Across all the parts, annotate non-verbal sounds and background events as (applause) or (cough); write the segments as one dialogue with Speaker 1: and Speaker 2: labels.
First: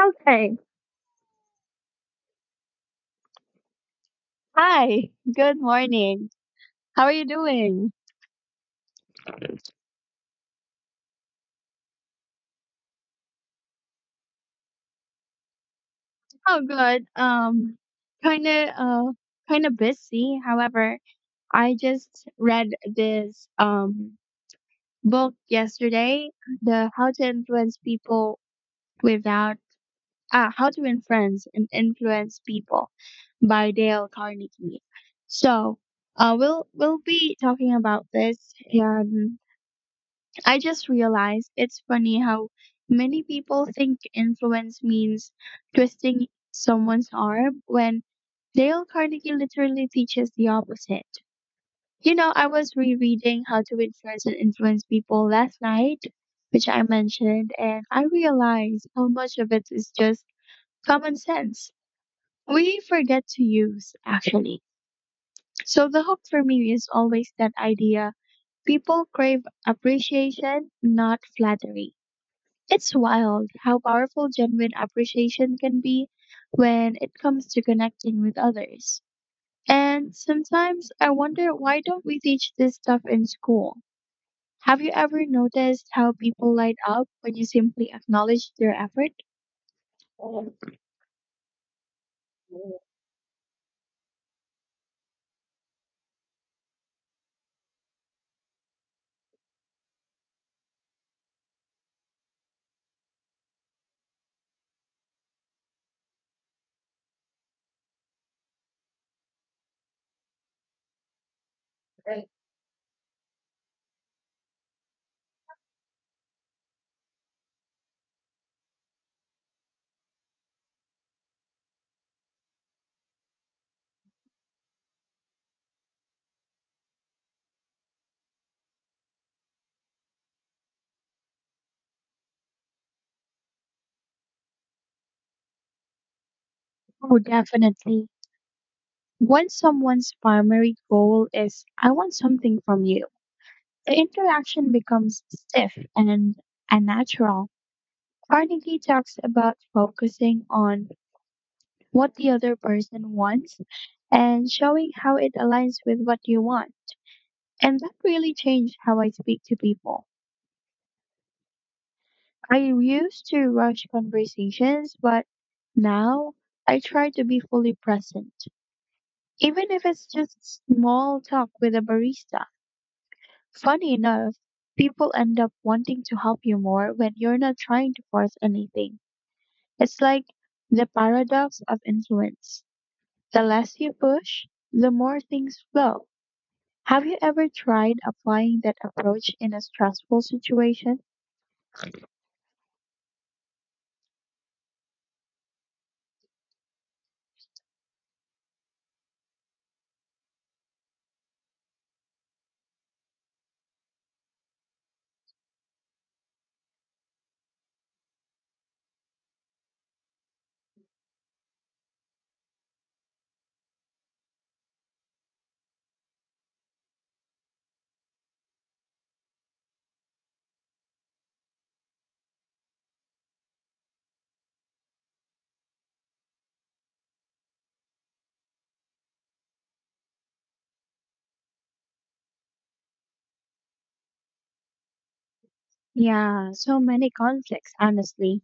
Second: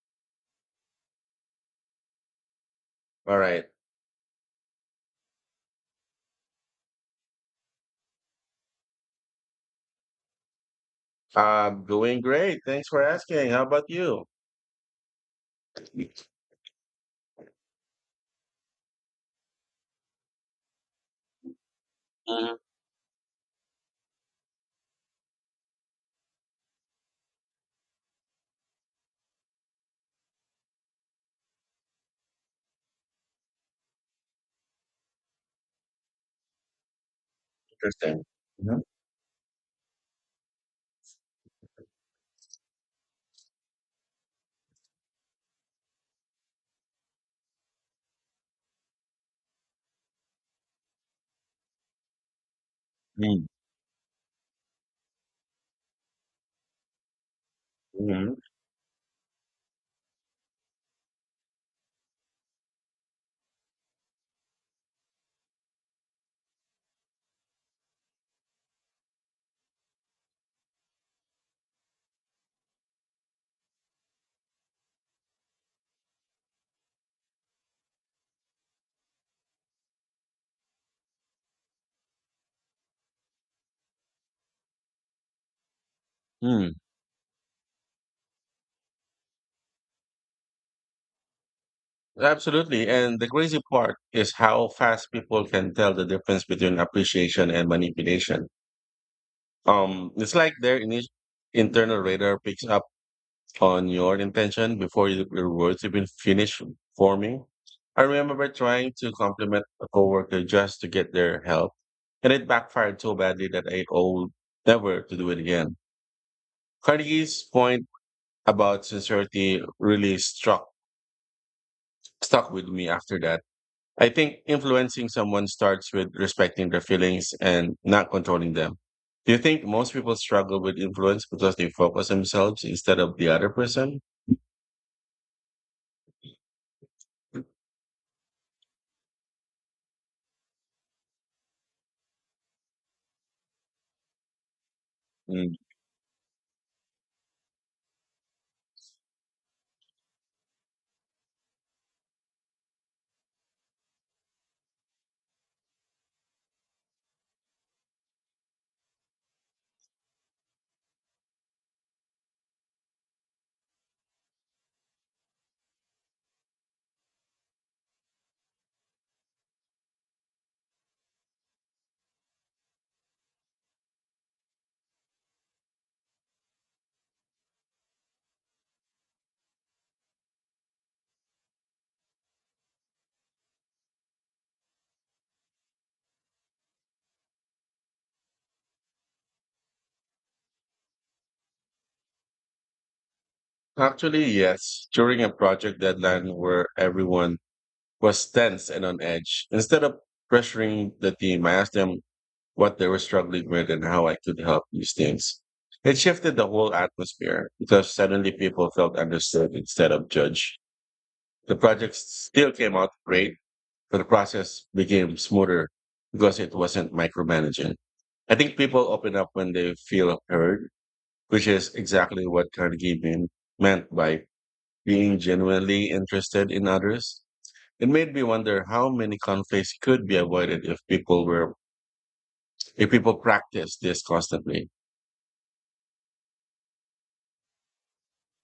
Speaker 1: Okay.
Speaker 2: All right.
Speaker 1: Hi. Good morning. How are you doing?
Speaker 2: I'm doing great. Thanks for asking. How about you?
Speaker 1: Oh, good. Kind of, uh, kind of busy. However, I just
Speaker 2: Mhm.
Speaker 1: read this book yesterday, the How to Influence People Without How to Influence and Influence People by Dale Carnegie. So, we'll be talking about
Speaker 2: Interesting.
Speaker 1: this,
Speaker 2: Mhm.
Speaker 1: and I just realized it's funny how many people think influence means twisting someone's arm when Dale Carnegie literally teaches the opposite. You know, I was rereading
Speaker 2: Mm,
Speaker 1: How to Influence and Influence People last night, which I mentioned, and I
Speaker 2: mhm,
Speaker 1: realized how much of it is just common sense. We forget to use, actually. So the hook for me is always that idea people crave appreciation, not flattery. It's wild how powerful genuine appreciation can be when it comes to connecting with others. And sometimes I wonder, why don't we teach this stuff in school? Have you ever noticed how people
Speaker 2: mm.
Speaker 1: light up when you simply acknowledge their effort?
Speaker 2: Absolutely. And the crazy part is how fast people can tell the difference between appreciation and manipulation. It's like their ini internal radar picks up on your intention before your words even finish forming. I remember trying to compliment a coworker just to get their help, and it backfired so badly that I owe never to do it again. Carnegie's point about sincerity really struck stuck with me after that. I think influencing someone starts with respecting their feelings and not controlling them. Do you think most people struggle with influence because they focus themselves instead of the other person?
Speaker 1: Oh, definitely. When someone's primary goal is, I want something from you, the interaction becomes
Speaker 2: Mm.
Speaker 1: stiff and unnatural. Carnegie talks about focusing on what the other person wants and showing how it aligns with what you want. And that really changed how I speak to people. I used to rush conversations, but now I try to be fully present, even if it's just small talk with a barista. Funny enough, people end up wanting to help you more when you're not trying to force anything. It's like the paradox of influence. The less you push, the more things flow. Have you ever tried applying that approach in a stressful situation?
Speaker 2: Actually, yes, during a project deadline where everyone was tense and on edge, instead of pressuring the team, I asked them what they were struggling with and how I could help these things. It shifted the whole atmosphere because suddenly people felt understood instead of judged. The project still came out great, but the process became smoother because it wasn't micromanaging. I think people open up when they feel heard, which is exactly what Carnegie meant by being genuinely interested in others. It made me wonder how many conflicts could be avoided if people practice this constantly.
Speaker 1: Yeah, so many conflicts, honestly.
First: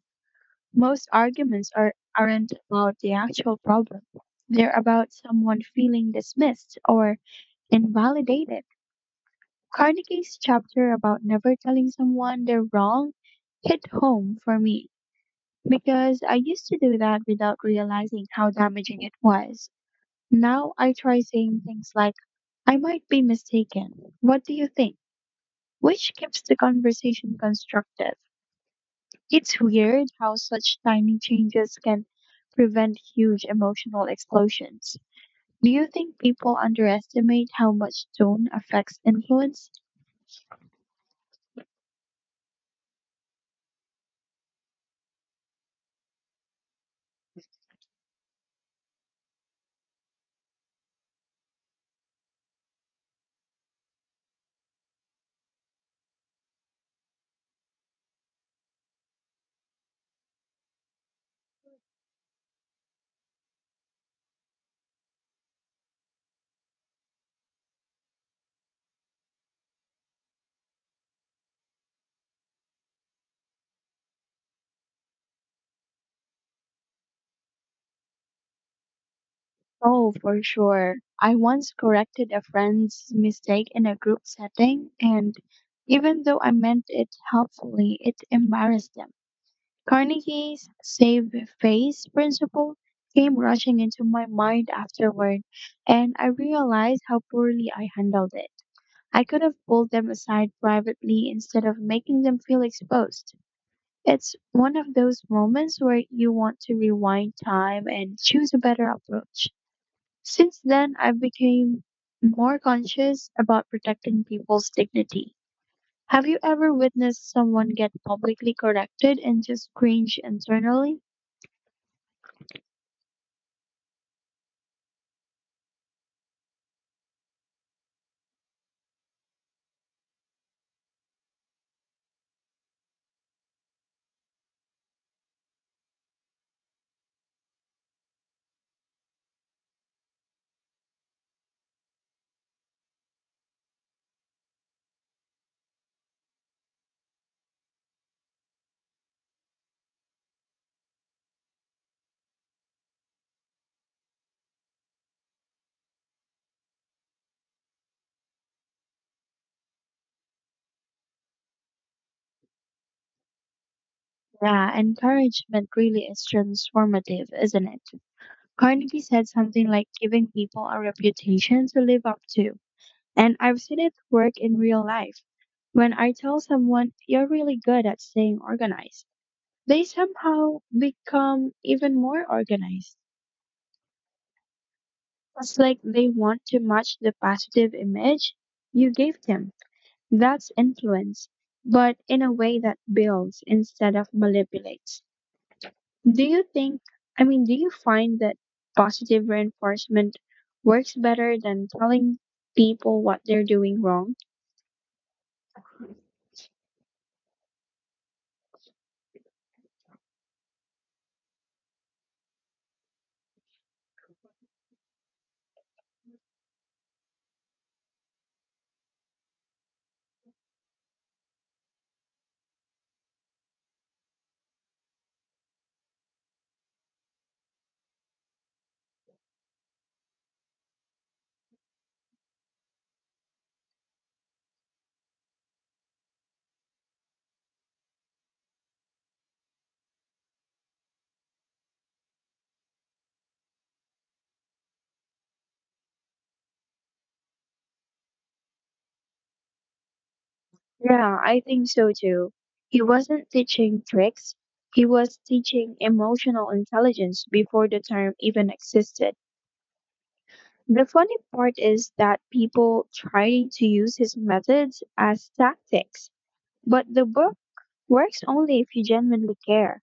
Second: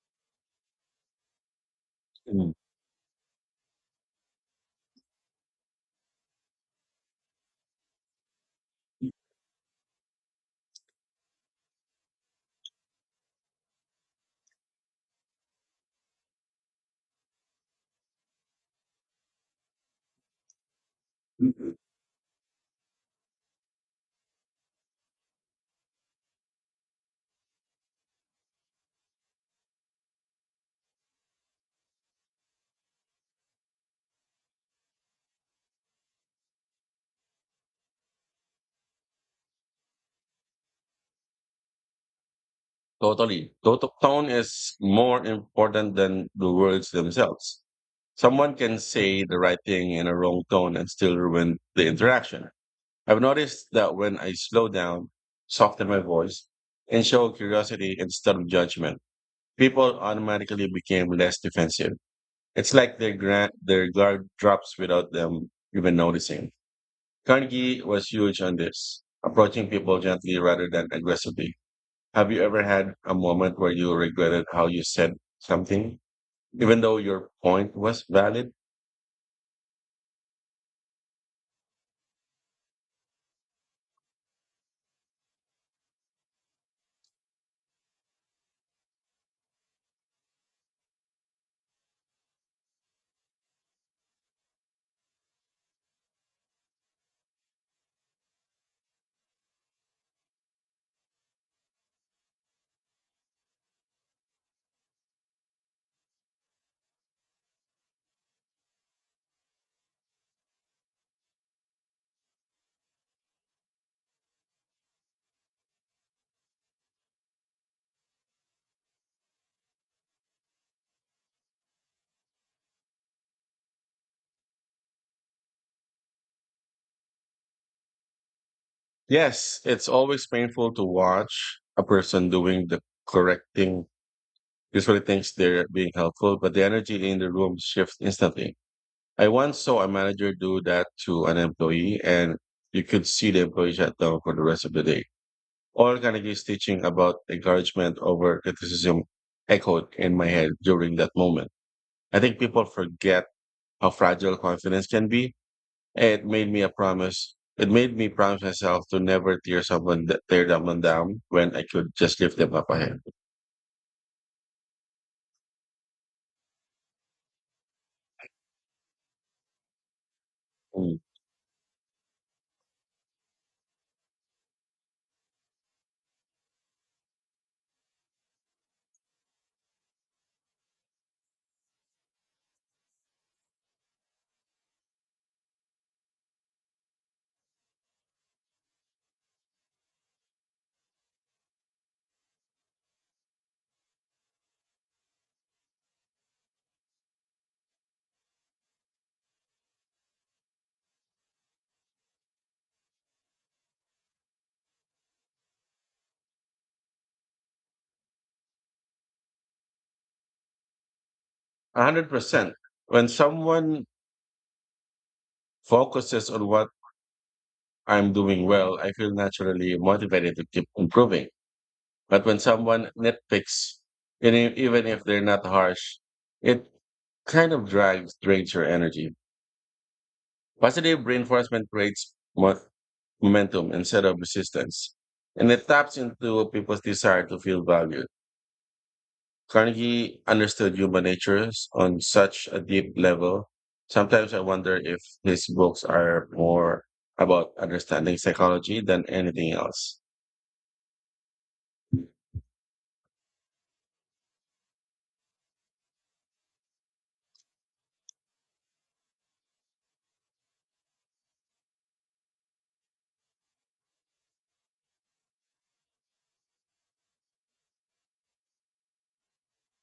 Speaker 1: Most arguments are,
Speaker 2: Mm.
Speaker 1: aren't about the actual problem, they're about someone feeling dismissed or invalidated. Carnegie's chapter about never telling someone they're wrong hit home for me because I used to do that without realizing how damaging it was. Now I try saying things like, I might be mistaken. What do you think? Which keeps the conversation constructive. It's weird how such tiny changes can prevent huge emotional explosions. Do you think people underestimate how much tone affects influence?
Speaker 2: Totally. Tone is more important than the words themselves. Someone can say the right thing in a wrong tone and still ruin the interaction. I've noticed that when I slow down, soften my voice, and show curiosity instead of judgment, people automatically became less defensive. It's like their guard drops without them even noticing. Carnegie was huge on this, approaching people gently rather than aggressively. Have you ever had a moment where you regretted how you said something, even though your point was valid?
Speaker 1: Oh, for sure. I once corrected a friend's mistake in a group setting, and even though I meant it helpfully, it embarrassed them. Carnegie's save face principle came rushing into my mind afterward, and I realized how poorly I handled it. I could have pulled them aside privately instead of making them feel exposed. It's one of those moments where you want to rewind time and choose a better approach. Since then, I've become more conscious about protecting people's dignity. Have you ever witnessed someone get publicly corrected and just cringe internally?
Speaker 2: Yes, it's always painful to watch a person doing the correct thing. Usually thinks they're being helpful, but the energy in the room shifts instantly. I once saw a manager do that to an employee, and you could see the employee shut down for the rest of the day. All Carnegie's teaching about encouragement over criticism echoed in my head during that moment. I think people forget how fragile confidence can be. It made me a promise. It made me promise myself to never tear someone down when I could just lift them up a hand.
Speaker 1: Yeah, encouragement really is transformative, isn't it? Carnegie said something like giving people a
Speaker 2: Mm.
Speaker 1: reputation to live up to. And I've seen it work in real life. When I tell someone you're really good at staying organized, they somehow become even more organized. It's like they want to match the positive image you gave them. That's influence, but in a way that builds instead of manipulates. Do you think, I mean, do you find that positive reinforcement works better than telling people what they're doing wrong?
Speaker 2: 100%. When someone focuses on what I'm doing well, I feel naturally motivated to keep improving. But when someone nitpicks, and even if they're not harsh, it kind of drags drains your energy. Positive reinforcement creates momentum instead of resistance, and it taps into people's desire to feel valued. Carnegie understood human natures on such a deep level. Sometimes I wonder if his books are more about understanding psychology than anything else.
Speaker 1: Yeah, I think so too. He wasn't teaching tricks, he was teaching emotional intelligence before the term even existed. The funny part is that people try to use his methods as tactics, but the book works only if you genuinely care.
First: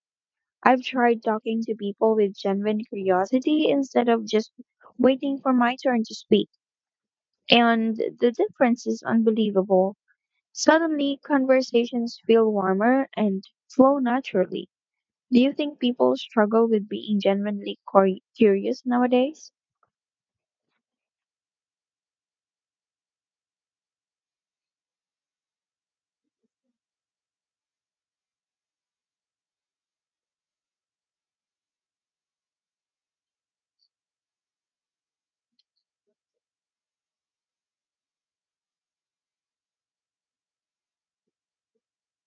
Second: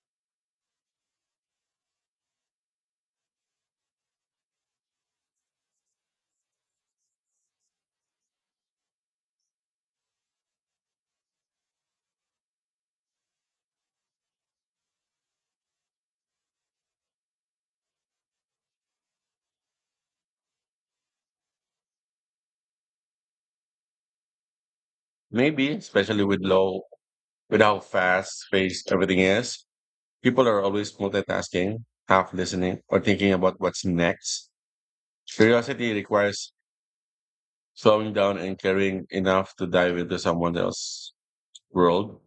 Speaker 1: I've tried talking to people with genuine curiosity instead of just waiting for my turn to speak, and the difference is unbelievable. Suddenly, conversations feel warmer and flow naturally. Do you think people struggle with being genuinely curious nowadays?
Speaker 2: Maybe, especially with how fast paced everything is, people are always multitasking, half listening, or thinking about what's next. Curiosity requires slowing down and caring enough to dive into someone else's world.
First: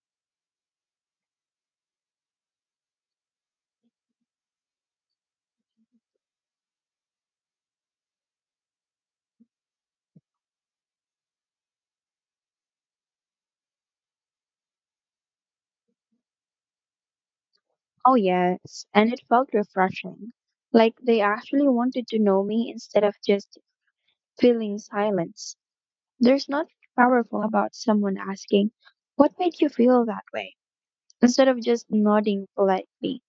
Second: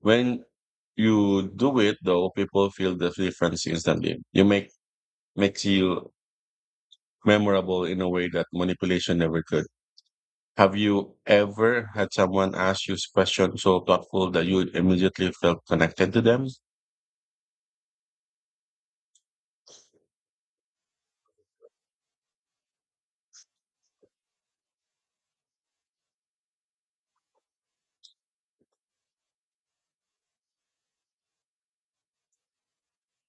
Speaker 2: When you do it, though, people feel the difference instantly. You make Makes you memorable in a way that manipulation never could. Have you ever had someone ask you a question so thoughtful that you immediately felt connected to them?
Speaker 1: Oh, yes, and it felt refreshing. Like they actually wanted to know me instead of just feeling silence. There's nothing powerful about someone asking, what made you feel that way, instead of just nodding politely.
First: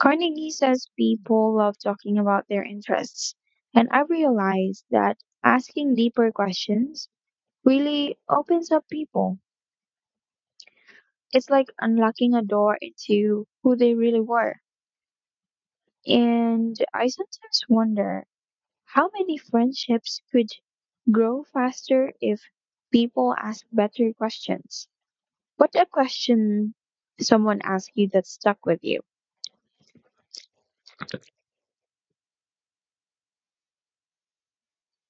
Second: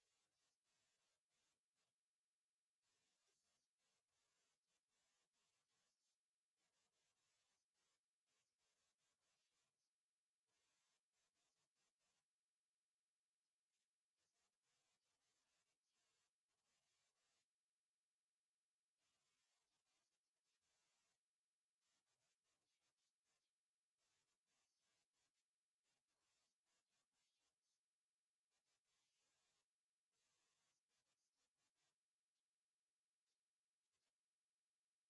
Speaker 1: Carnegie says people love talking about their interests, and I realized that asking deeper questions really opens up people. It's like unlocking a door into who they really were. And I sometimes wonder how many friendships could grow faster if people ask better questions. What a question someone asked you that stuck with you?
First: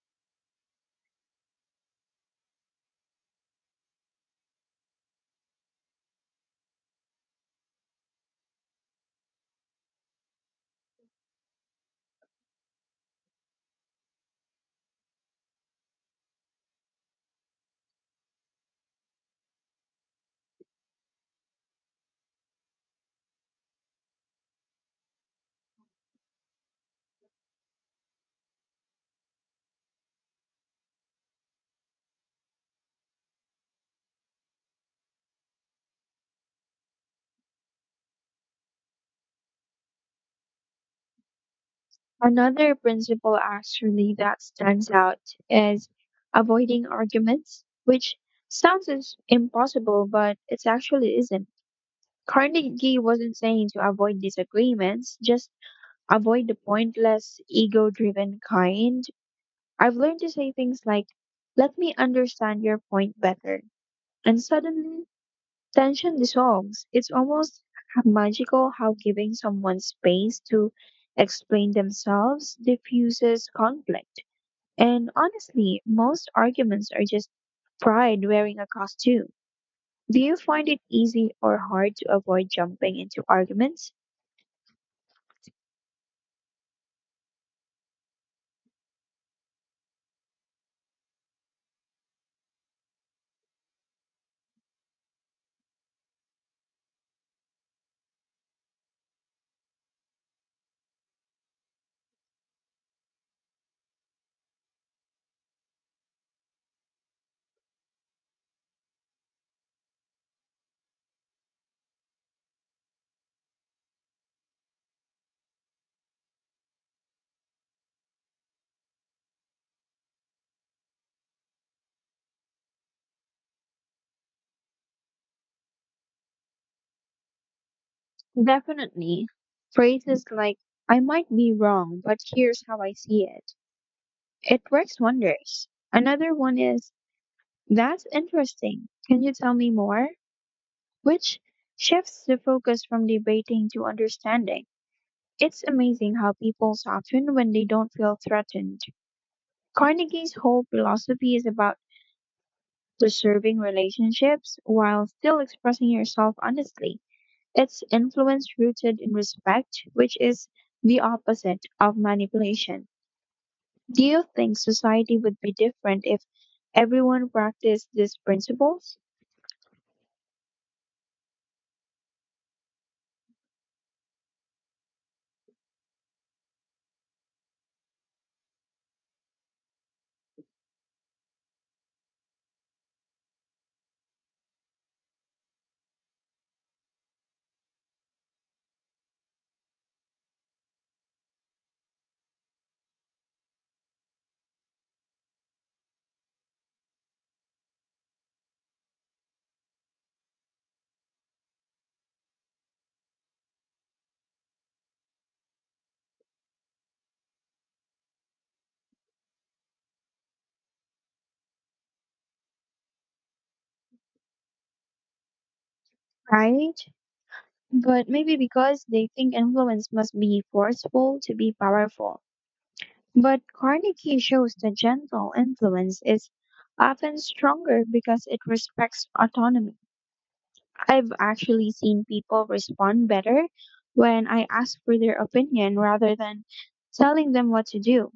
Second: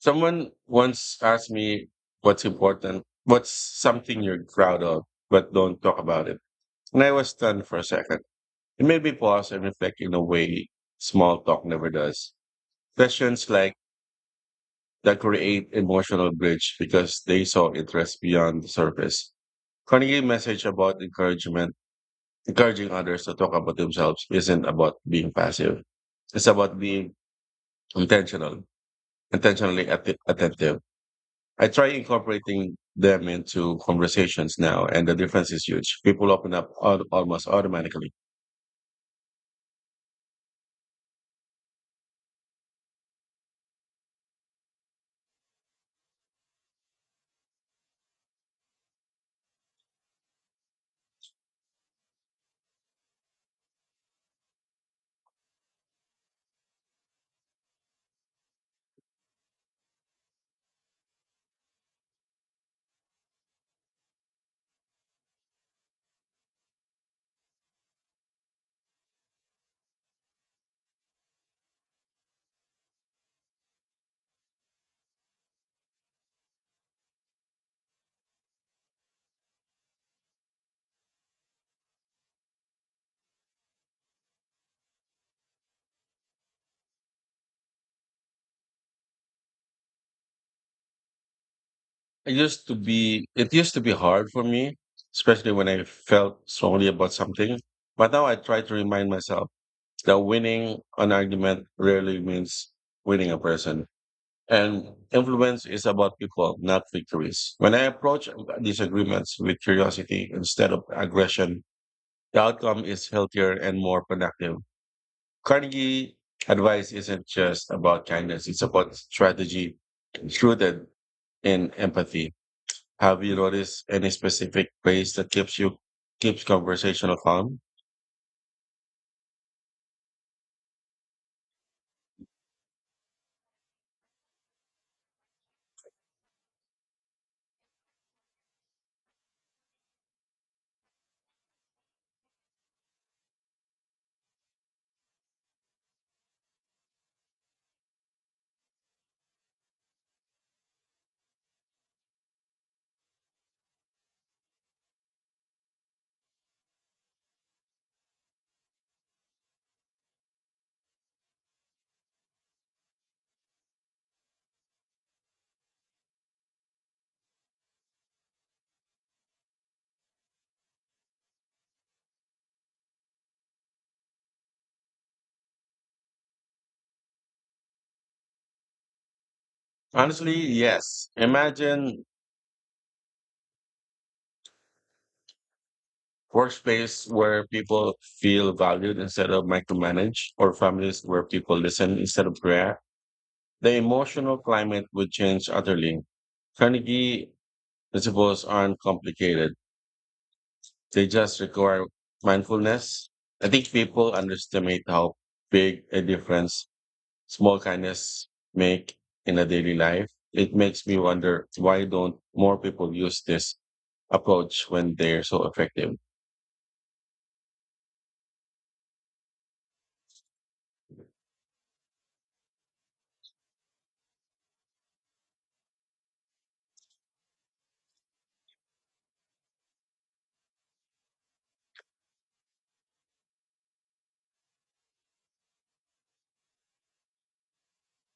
Speaker 2: Someone once asked me what's important, what's something you're proud of, but don't talk about it. And I was stunned for a second. It made me pause and reflect in a way small talk never does. Questions like that create emotional bridge because they saw interest beyond the surface. Carnegie message about encouragement Encouraging others to talk about themselves isn't about being passive. It's about being intentional, attentive. I try incorporating them into conversations now, and the difference is huge. People open up almost automatically.
Speaker 1: Another principle actually that stands out is avoiding arguments, which sounds is impossible, but it actually isn't. Carnegie wasn't saying to avoid disagreements, just avoid the pointless, ego driven kind. I've learned to say things like, let me understand your point better. And suddenly, tension dissolves. It's almost magical how giving someone space to explain themselves diffuses conflict. And honestly, most arguments are just pride wearing a costume. Do you find it easy or hard to avoid jumping into arguments?
Speaker 2: It used to be hard for me, especially when I felt strongly about something. But now I try to remind myself that winning an argument rarely means winning a person. And influence is about people, not victories. When I approach disagreements with curiosity instead of aggression, the outcome is healthier and more productive. Carnegie advice isn't just about kindness, it's about strategy rooted in empathy. Have you noticed any specific ways that keeps conversational calm?
Speaker 1: Definitely. Phrases like, I might be wrong, but here's how I see it. It works wonders. Another one is, that's interesting. Can you tell me more? Which shifts the focus from debating to understanding. It's amazing how people soften when they don't feel threatened. Carnegie's whole philosophy is about preserving relationships while still expressing yourself honestly. It's influence rooted in respect, which is the opposite of manipulation. Do you think society would be different if everyone practiced these principles?
Speaker 2: Honestly, yes. Imagine workspace where people feel valued instead of micromanaged, or families where people listen instead of react, the emotional climate would change utterly. Carnegie principles aren't complicated. They just require mindfulness. I think people underestimate how big a difference small kindness make in a daily life. It makes me wonder why don't more people use this approach when they're so effective?
Speaker 1: Right? But maybe because they think influence must be forceful to be powerful. But Carnegie shows that gentle influence is often stronger because it respects autonomy. I've actually seen people respond better when I ask for their opinion rather than telling them what to do.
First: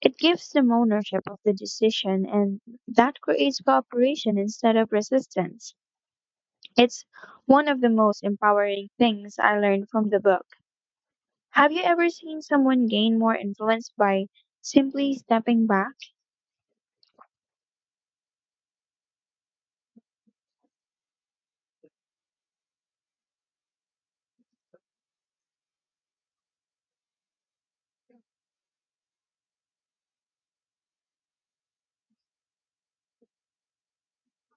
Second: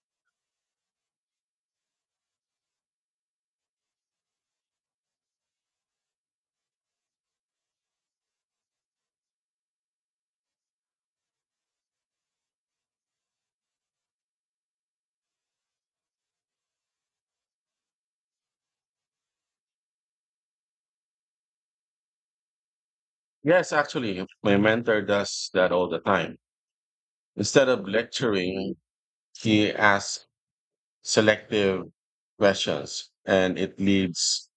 Speaker 1: It gives them ownership of the decision, and that creates cooperation instead of resistance. It's one of the most empowering things I learned from the book. Have you ever seen someone gain more influence by simply stepping back?
Speaker 2: Yes, actually, my mentor does that all the time. Instead of lecturing, he asks selective questions and it leads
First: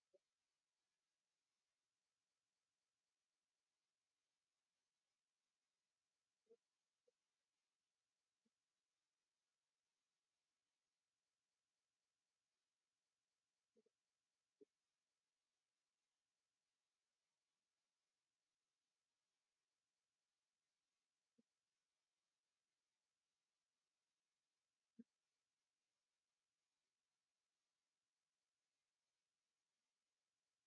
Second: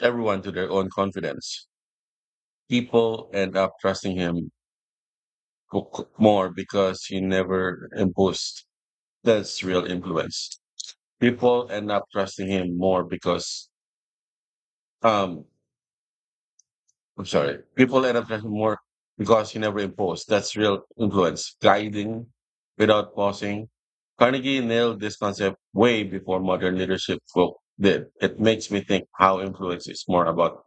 Speaker 2: everyone to their own confidence. People end up trusting him more because he never imposed. That's real influence. People end up trusting him more because um, I'm sorry. People end up trusting more because he never imposed. That's real influence, guiding without pausing. Carnegie nailed this concept way before modern leadership folk did. It makes me think how influence is more about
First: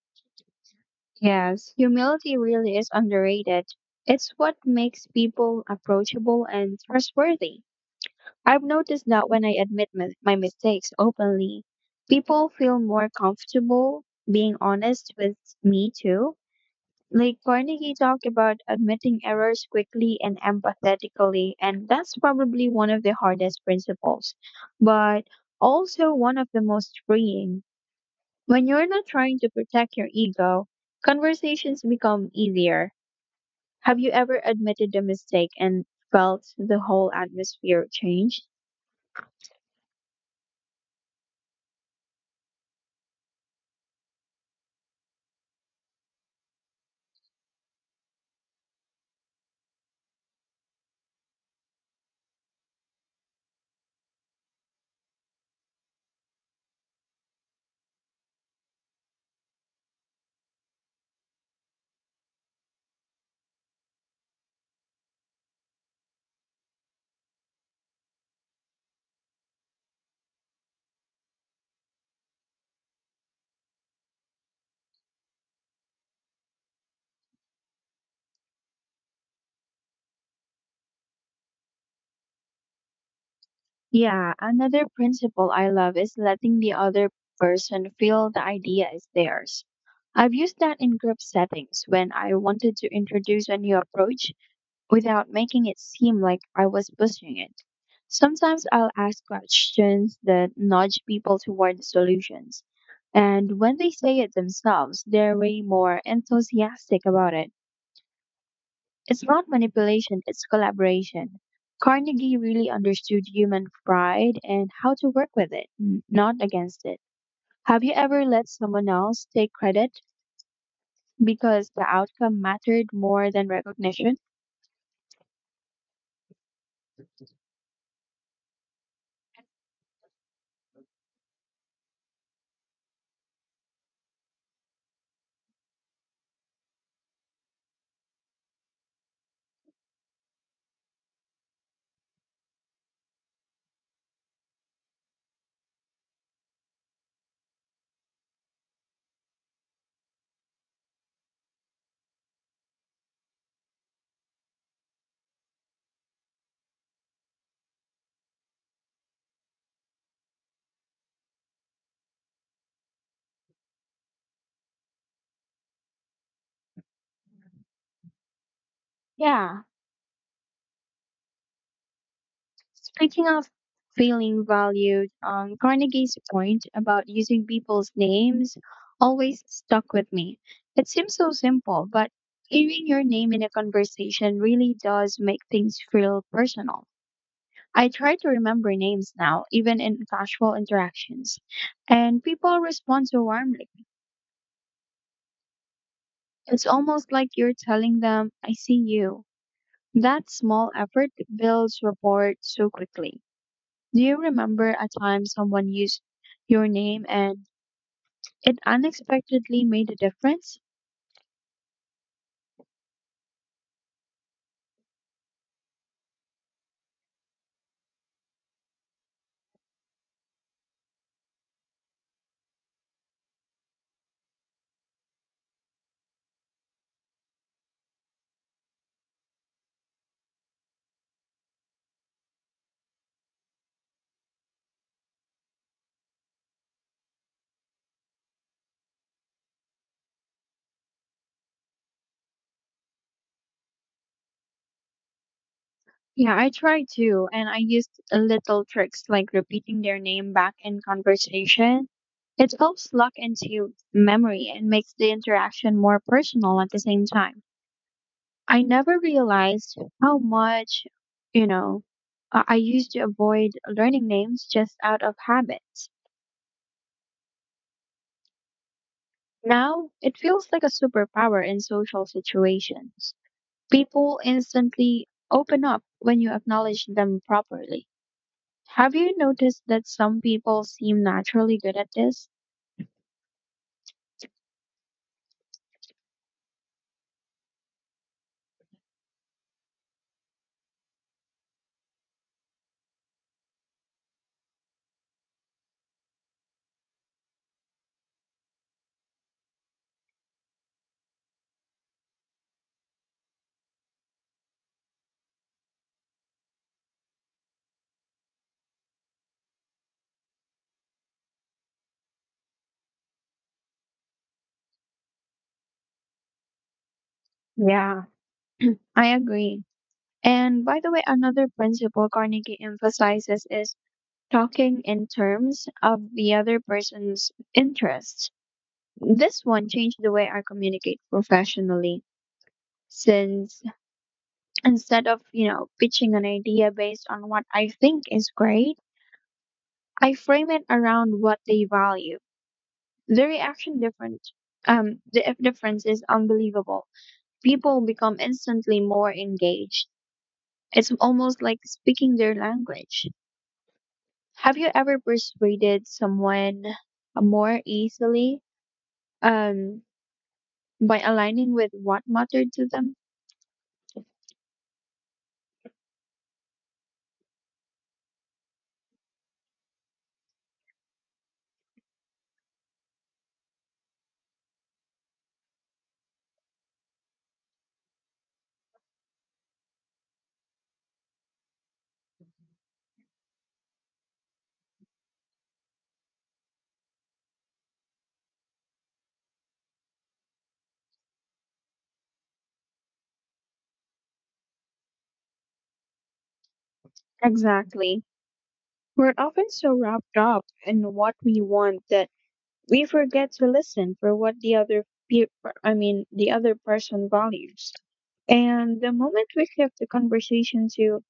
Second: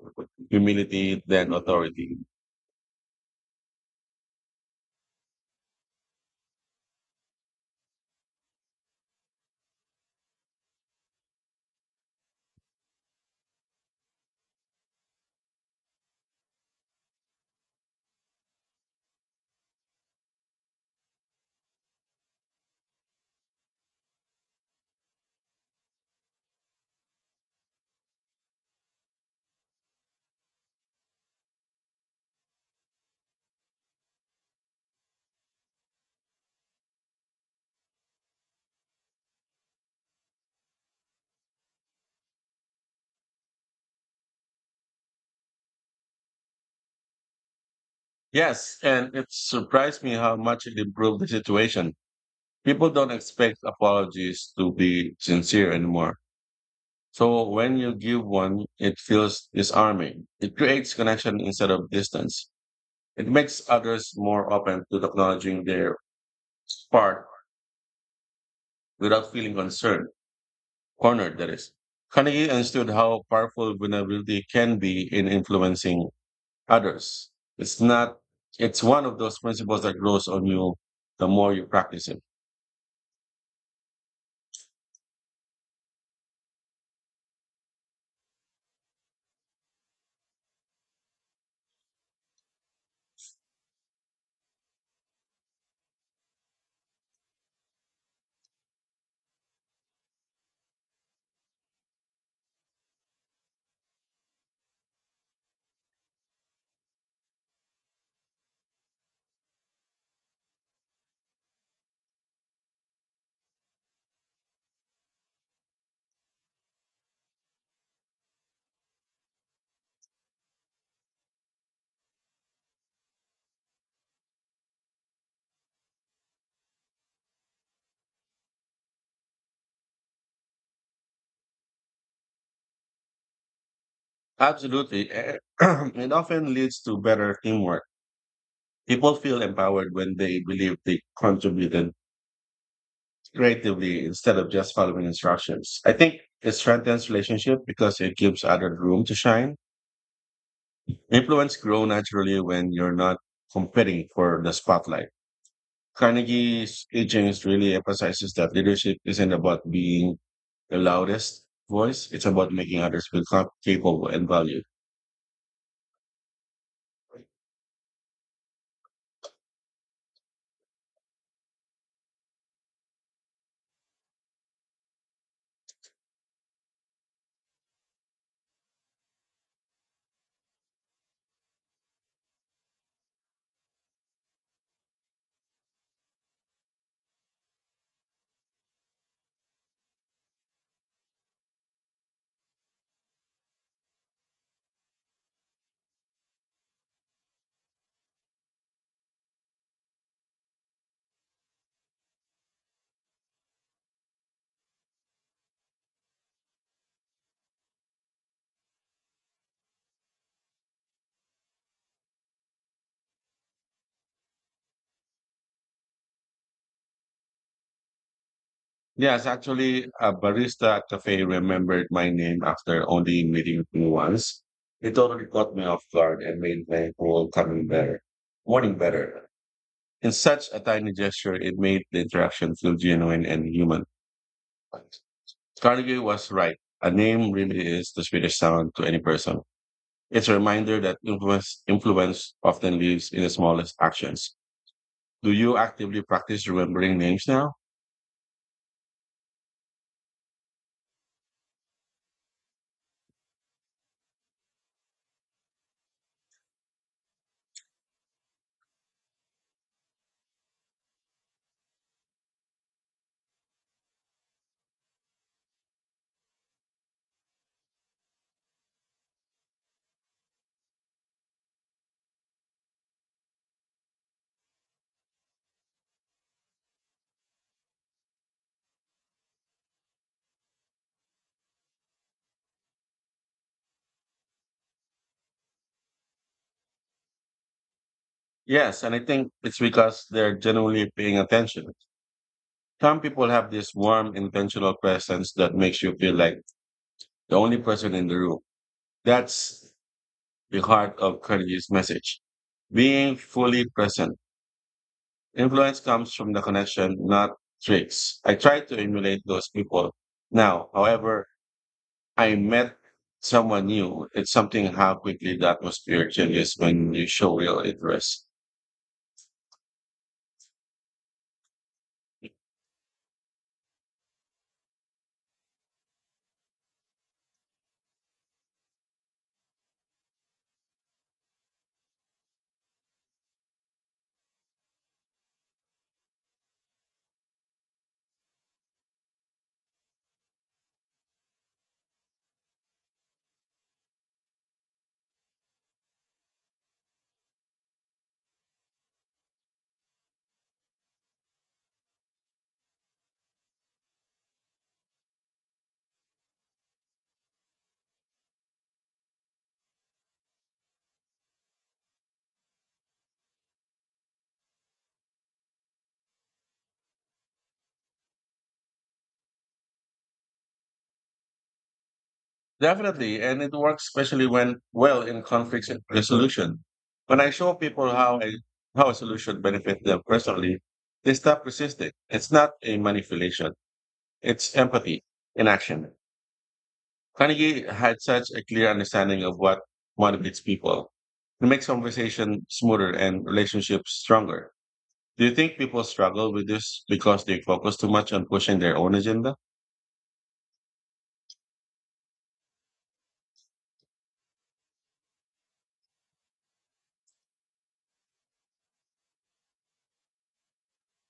Speaker 2: humility than
Speaker 1: Yes,
Speaker 2: authority.
Speaker 1: humility really is underrated. It's what makes people approachable and trustworthy. I've noticed that when I admit my mistakes openly, people feel more comfortable being honest with me too. Like Carnegie talked about admitting errors quickly and empathetically, and that's probably one of the hardest principles, but also one of the most freeing. When you're not trying to protect your ego, conversations become easier. Have you ever admitted a mistake and felt the whole atmosphere change?
Speaker 2: Yes, and it surprised me how much it improved the situation. People don't expect apologies to be sincere anymore. So when you give one, it feels disarming. It creates connection instead of distance. It makes others more open to acknowledging their part without feeling cornered, that is. Carnegie understood how powerful vulnerability can be in influencing others. It's not, It's one of those principles that grows on you the more you practice it.
Speaker 1: Yeah, another principle I love is letting the other person feel the idea is theirs. I've used that in group settings when I wanted to introduce a new approach without making it seem like I was pushing it. Sometimes I'll ask questions that nudge people toward solutions. And when they say it themselves, they're way more enthusiastic about it. It's not manipulation, it's collaboration. Carnegie really understood human pride and how to work with it, not against it. Have you ever let someone else take credit because the outcome mattered more than recognition?
Speaker 2: Absolutely. (clears throat) It often leads to better teamwork. People feel empowered when they believe they contributed creatively instead of just following instructions. I think it strengthens relationship because it gives others room to shine. Influence grow naturally when you're not competing for the spotlight. Carnegie's teachings really emphasizes that leadership isn't about being the loudest voice. It's about making others feel capable and valued.
Speaker 1: Yeah. Speaking of feeling valued, Carnegie's point about using people's names always stuck with me. It seems so simple, but hearing your name in a conversation really does make things feel personal. I try to remember names now, even in casual interactions. And people respond so warmly. It's almost like you're telling them, I see you. That small effort builds rapport so quickly. Do you remember a time someone used your name and it unexpectedly made a difference?
Speaker 2: Yes, actually, a barista at cafe remembered my name after only meeting me once. It totally caught me off guard and made my whole morning better. In such a tiny gesture, it made the interaction feel genuine and human. Carnegie was right. A name really is the sweetest sound to any person. It's a reminder that influence often lives in the smallest actions. Do you actively
Speaker 1: Yeah,
Speaker 2: practice
Speaker 1: I try
Speaker 2: remembering names
Speaker 1: to, and
Speaker 2: now?
Speaker 1: I used little tricks like repeating their name back in conversation. It helps lock into memory and makes the interaction more personal at the same time. I never realized how much, you know, I used to avoid learning names just out of habit. Now it feels like a superpower in social situations. People instantly open up when you acknowledge them properly. Have you noticed that some people seem naturally good at this?
Speaker 2: Yes, and I think it's because they're genuinely paying attention. Some people have this warm, intentional presence that makes you feel like the only person in the room. That's the heart of Carnegie's message. Being fully present. Influence comes from the connection, not tricks. I try to emulate those people now. However, I met someone new. It's something how quickly the atmosphere changes when you show real
Speaker 1: Yeah,
Speaker 2: interest.
Speaker 1: I agree. And by the way, another principle Carnegie emphasizes is talking in terms of the other person's interests. This one changed the way I communicate professionally since instead of, you know, pitching an idea based on what I think is great, I frame it around what they value. The reaction different the difference is unbelievable. People become instantly more engaged. It's almost like speaking their language. Have you ever persuaded someone more easily um, by aligning with what mattered to them?
Speaker 2: Definitely, and it works especially when well in conflict resolution. When I show people how a solution benefits them personally, they stop resisting. It's not a manipulation; it's empathy in action. Carnegie had such a clear understanding of what motivates people. It makes conversation smoother and relationships stronger. Do you think people struggle with this because they focus too
Speaker 1: Exactly.
Speaker 2: much on pushing their own
Speaker 1: We're
Speaker 2: agenda?
Speaker 1: often so wrapped up in what we want that we forget to listen for what the pe- I mean the other person values. And the moment we shift the conversation to,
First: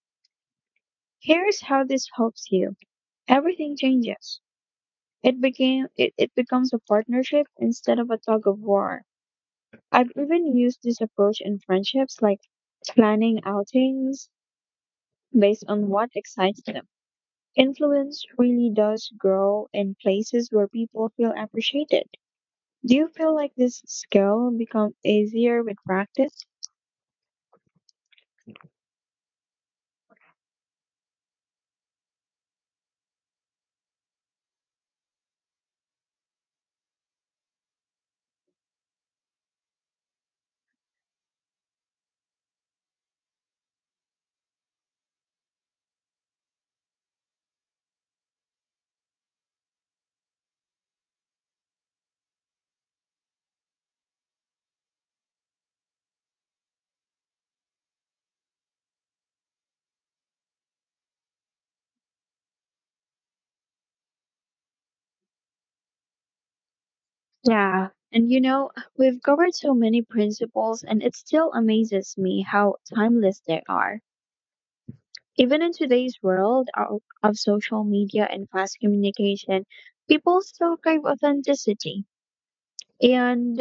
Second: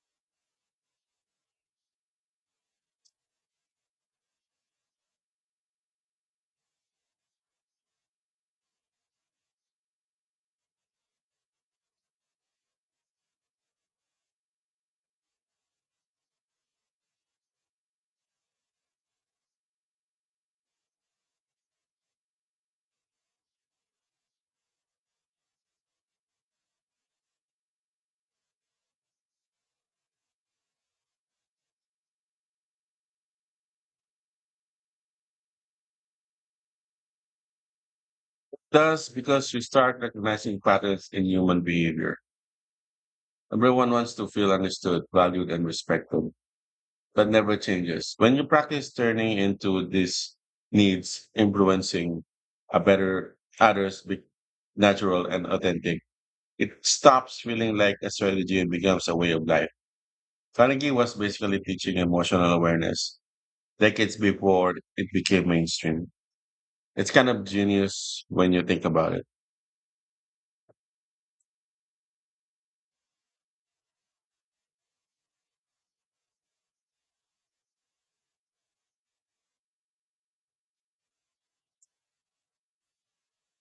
Speaker 1: here's how this helps you, everything changes. It becomes a partnership instead of a tug of war. I've even used this approach in friendships, like planning outings based on what excites them. Influence really does grow in places where people feel appreciated. Do you feel like this skill becomes easier with practice?
Speaker 2: Thus, because you start recognizing patterns in human behavior. Everyone wants to feel understood, valued, and respected. That never changes. When you practice turning into these needs, influencing a better others be natural and authentic. It stops feeling like a strategy and becomes a way of life. Carnegie was basically teaching emotional awareness decades before it became mainstream. It's kind of
Speaker 1: Yeah.
Speaker 2: genius
Speaker 1: And you
Speaker 2: when you
Speaker 1: know,
Speaker 2: think about
Speaker 1: we've
Speaker 2: it.
Speaker 1: covered so many principles and it still amazes me how timeless they are. Even in today's world of social media and fast communication, people still crave authenticity. And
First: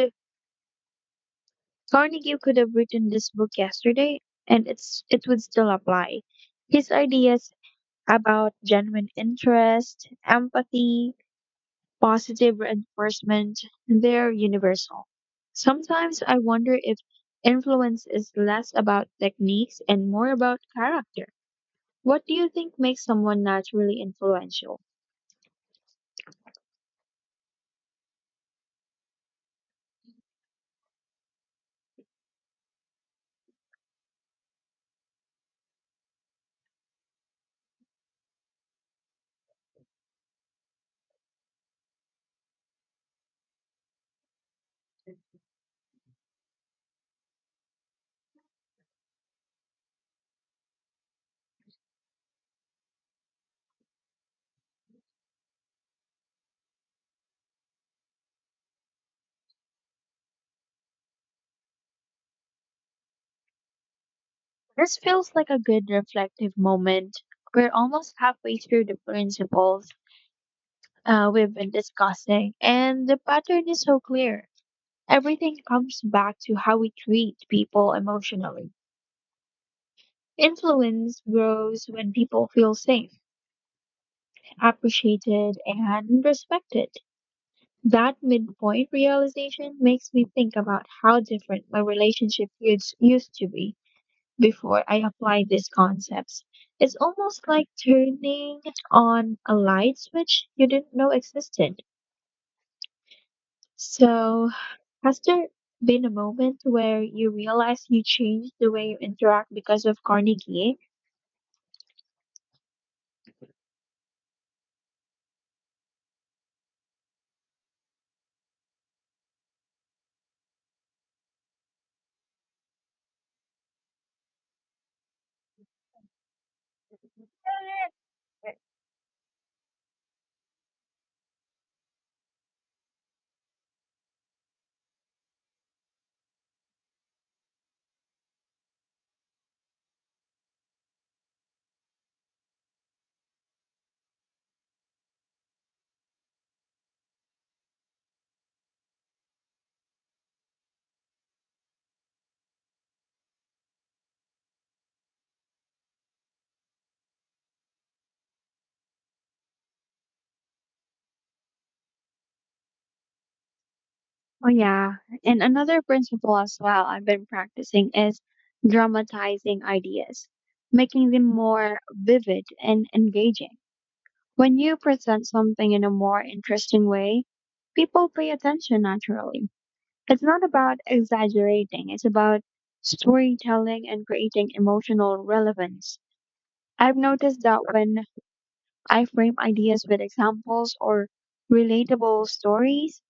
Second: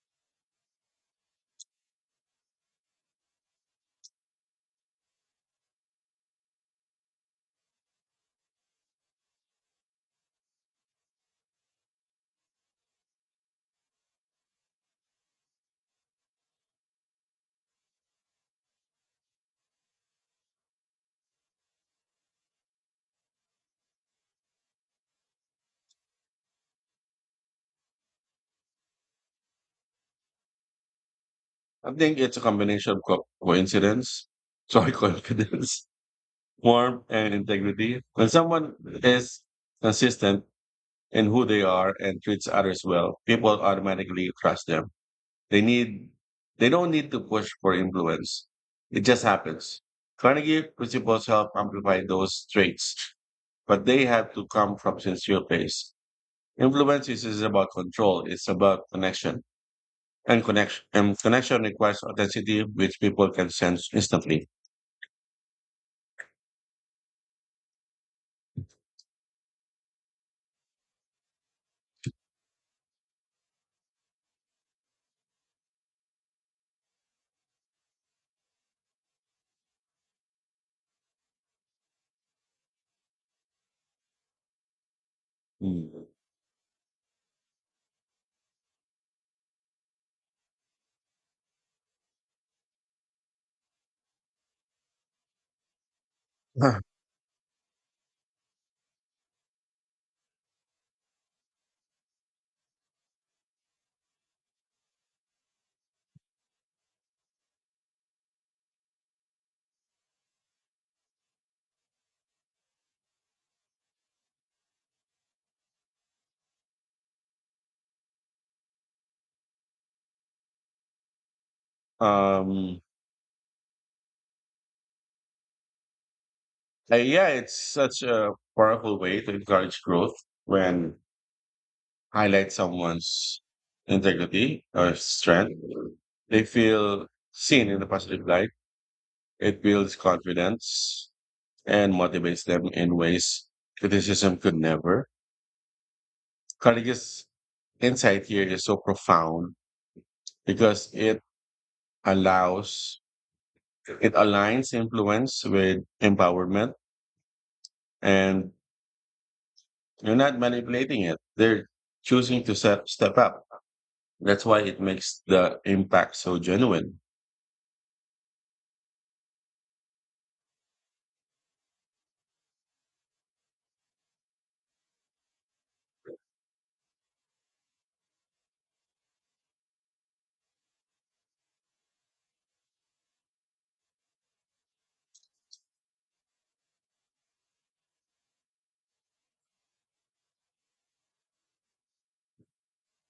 Speaker 1: Carnegie could have written this book yesterday and it would still apply. His ideas about genuine interest, empathy, positive reinforcement, they're universal. Sometimes I wonder if influence is less about techniques and more about character. What do you think makes someone naturally influential?
Speaker 2: I think it's a combination of coincidence, (laughs) sorry, confidence, warmth and integrity. When someone is consistent in who they are and treats others well, people automatically trust them. They need they don't need to push for influence. It just happens. Carnegie principles help amplify those traits, but they have to come from sincere place. Is about control. It's about connection. And connection requires authenticity, which people can sense instantly.
Speaker 1: This feels like a good reflective moment. We're almost halfway through the principles we've been discussing, and the pattern is so clear. Everything comes back to how we treat people emotionally. Influence grows when people feel safe, appreciated,
Speaker 2: Mm.
Speaker 1: and respected. That midpoint realization makes me think about how different my relationship used to be before I apply these concepts. It's almost like turning on a light switch you didn't know existed. So, has there been a moment where you realize you changed the way you interact because of Carnegie?
Speaker 2: (laughs) Um, yeah, it's such a powerful way to encourage growth when highlight someone's integrity or strength. They feel seen in a positive light. It builds confidence and motivates them in ways criticism could never. Courageous insight here is so profound because allows, it aligns influence with empowerment and you're not manipulating it. They're choosing to step up. That's
Speaker 1: Oh,
Speaker 2: why it
Speaker 1: yeah.
Speaker 2: makes
Speaker 1: And
Speaker 2: the
Speaker 1: another
Speaker 2: impact
Speaker 1: principle
Speaker 2: so
Speaker 1: as well
Speaker 2: genuine.
Speaker 1: I've been practicing is dramatizing ideas, making them more vivid and engaging. When you present something in a more interesting way, people pay attention naturally. It's not about exaggerating, it's about storytelling and creating emotional relevance. I've noticed that when I frame ideas with examples or relatable stories,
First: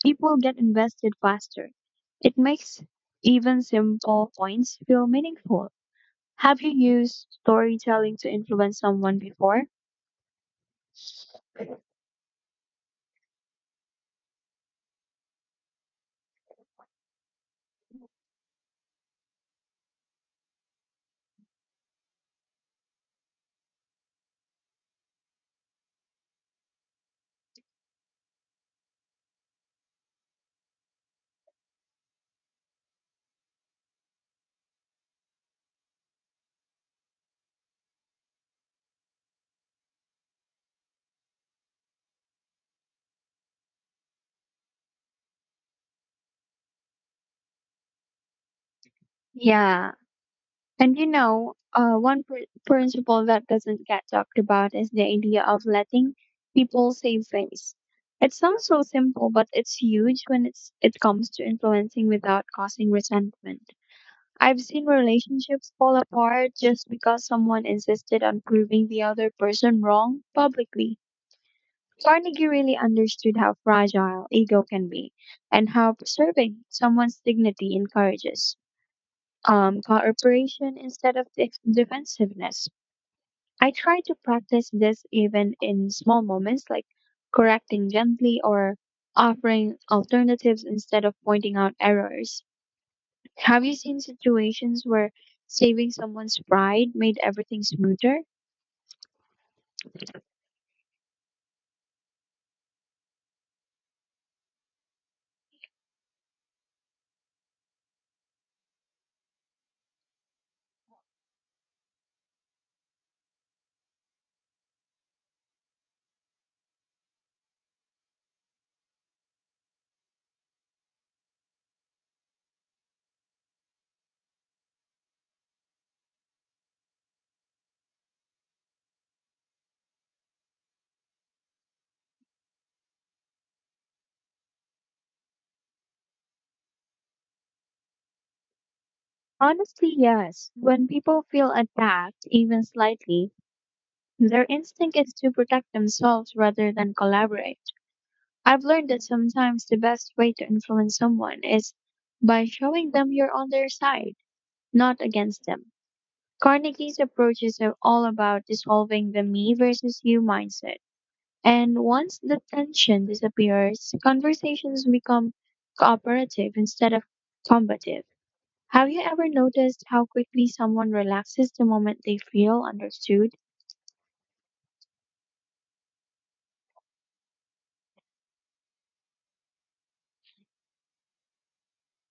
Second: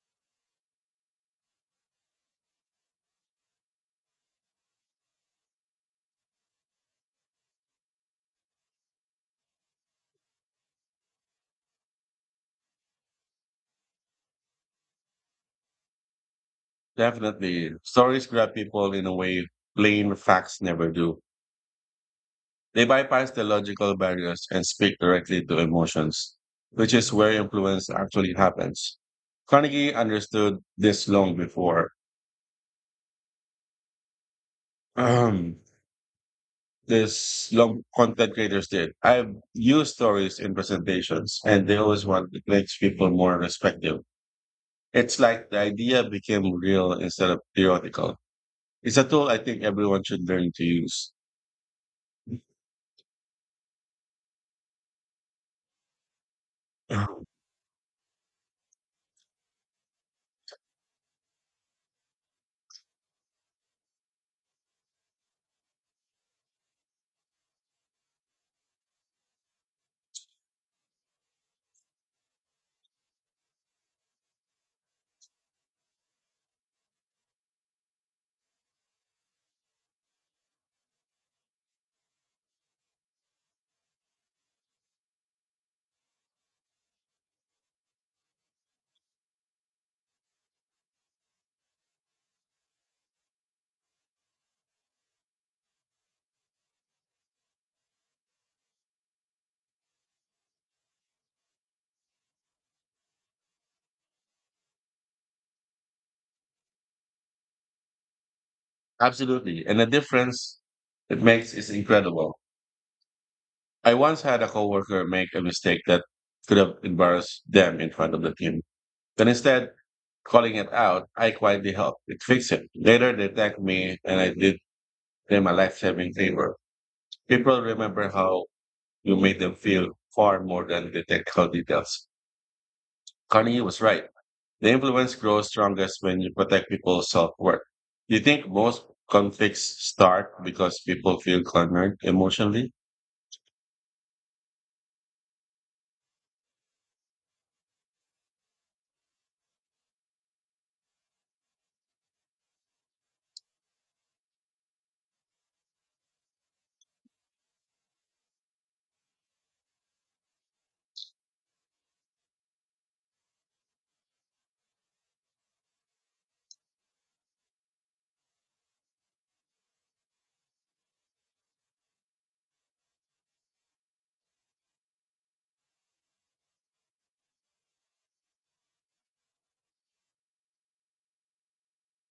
Speaker 1: people get invested faster. It makes even simple points feel meaningful. Have you used storytelling to influence someone before?
Speaker 2: Definitely, stories grab people in a way plain facts never do. They bypass the logical barriers and speak directly to emotions, which is where influence actually happens. Carnegie understood this long before um, this long content creators did. I've used stories in presentations, and they always want it makes people more respectful. It's like the idea became real instead of theoretical. It's a tool I think
Speaker 1: Yeah.
Speaker 2: everyone should learn to
Speaker 1: And you
Speaker 2: use.
Speaker 1: know, one principle that doesn't get talked about is the idea of letting people save
Speaker 2: (laughs)
Speaker 1: face. It sounds so simple, but it's huge when it comes to influencing without causing resentment. I've seen relationships fall apart just because someone insisted on proving the other person wrong publicly. Carnegie really understood how fragile ego can be and how preserving someone's dignity encourages cooperation instead of defensiveness. I try to practice this even in small moments, like correcting gently or offering alternatives instead of pointing out errors. Have you seen situations where saving someone's pride made everything smoother?
Speaker 2: Absolutely. And the difference it makes is incredible. I once had a coworker make a mistake that could have embarrassed them in front of the team. But instead, calling it out, I quietly helped. It fix it. Later, they thanked me and I did them a life saving favor. People remember how you made them feel far more than the technical details. Carnegie was right. The influence grows strongest when you protect people's self worth. You think most conflicts
Speaker 1: Honestly,
Speaker 2: start
Speaker 1: yes.
Speaker 2: because
Speaker 1: When
Speaker 2: people
Speaker 1: people
Speaker 2: feel
Speaker 1: feel
Speaker 2: cornered
Speaker 1: attacked, even
Speaker 2: emotionally?
Speaker 1: slightly, their instinct is to protect themselves rather than collaborate. I've learned that sometimes the best way to influence someone is by showing them you're on their side, not against them. Carnegie's approaches are all about dissolving the me versus you mindset. And once the tension disappears, conversations become cooperative instead of combative. Have you ever noticed how quickly someone relaxes the moment they feel understood?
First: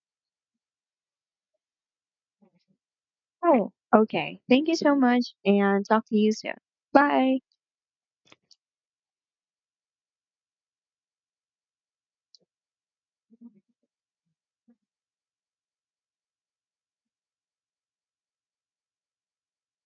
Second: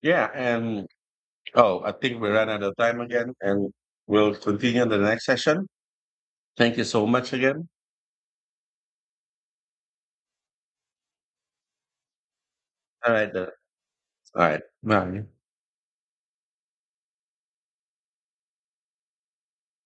Speaker 2: Yeah, and oh, I think we ran out of time again, and
Speaker 1: Oh,
Speaker 2: we'll
Speaker 1: okay. Thank you
Speaker 2: continue in
Speaker 1: so
Speaker 2: the next
Speaker 1: much
Speaker 2: session.
Speaker 1: and talk to you soon.
Speaker 2: Thank you so much
Speaker 1: Bye.
Speaker 2: again. All right, then. All right, bye.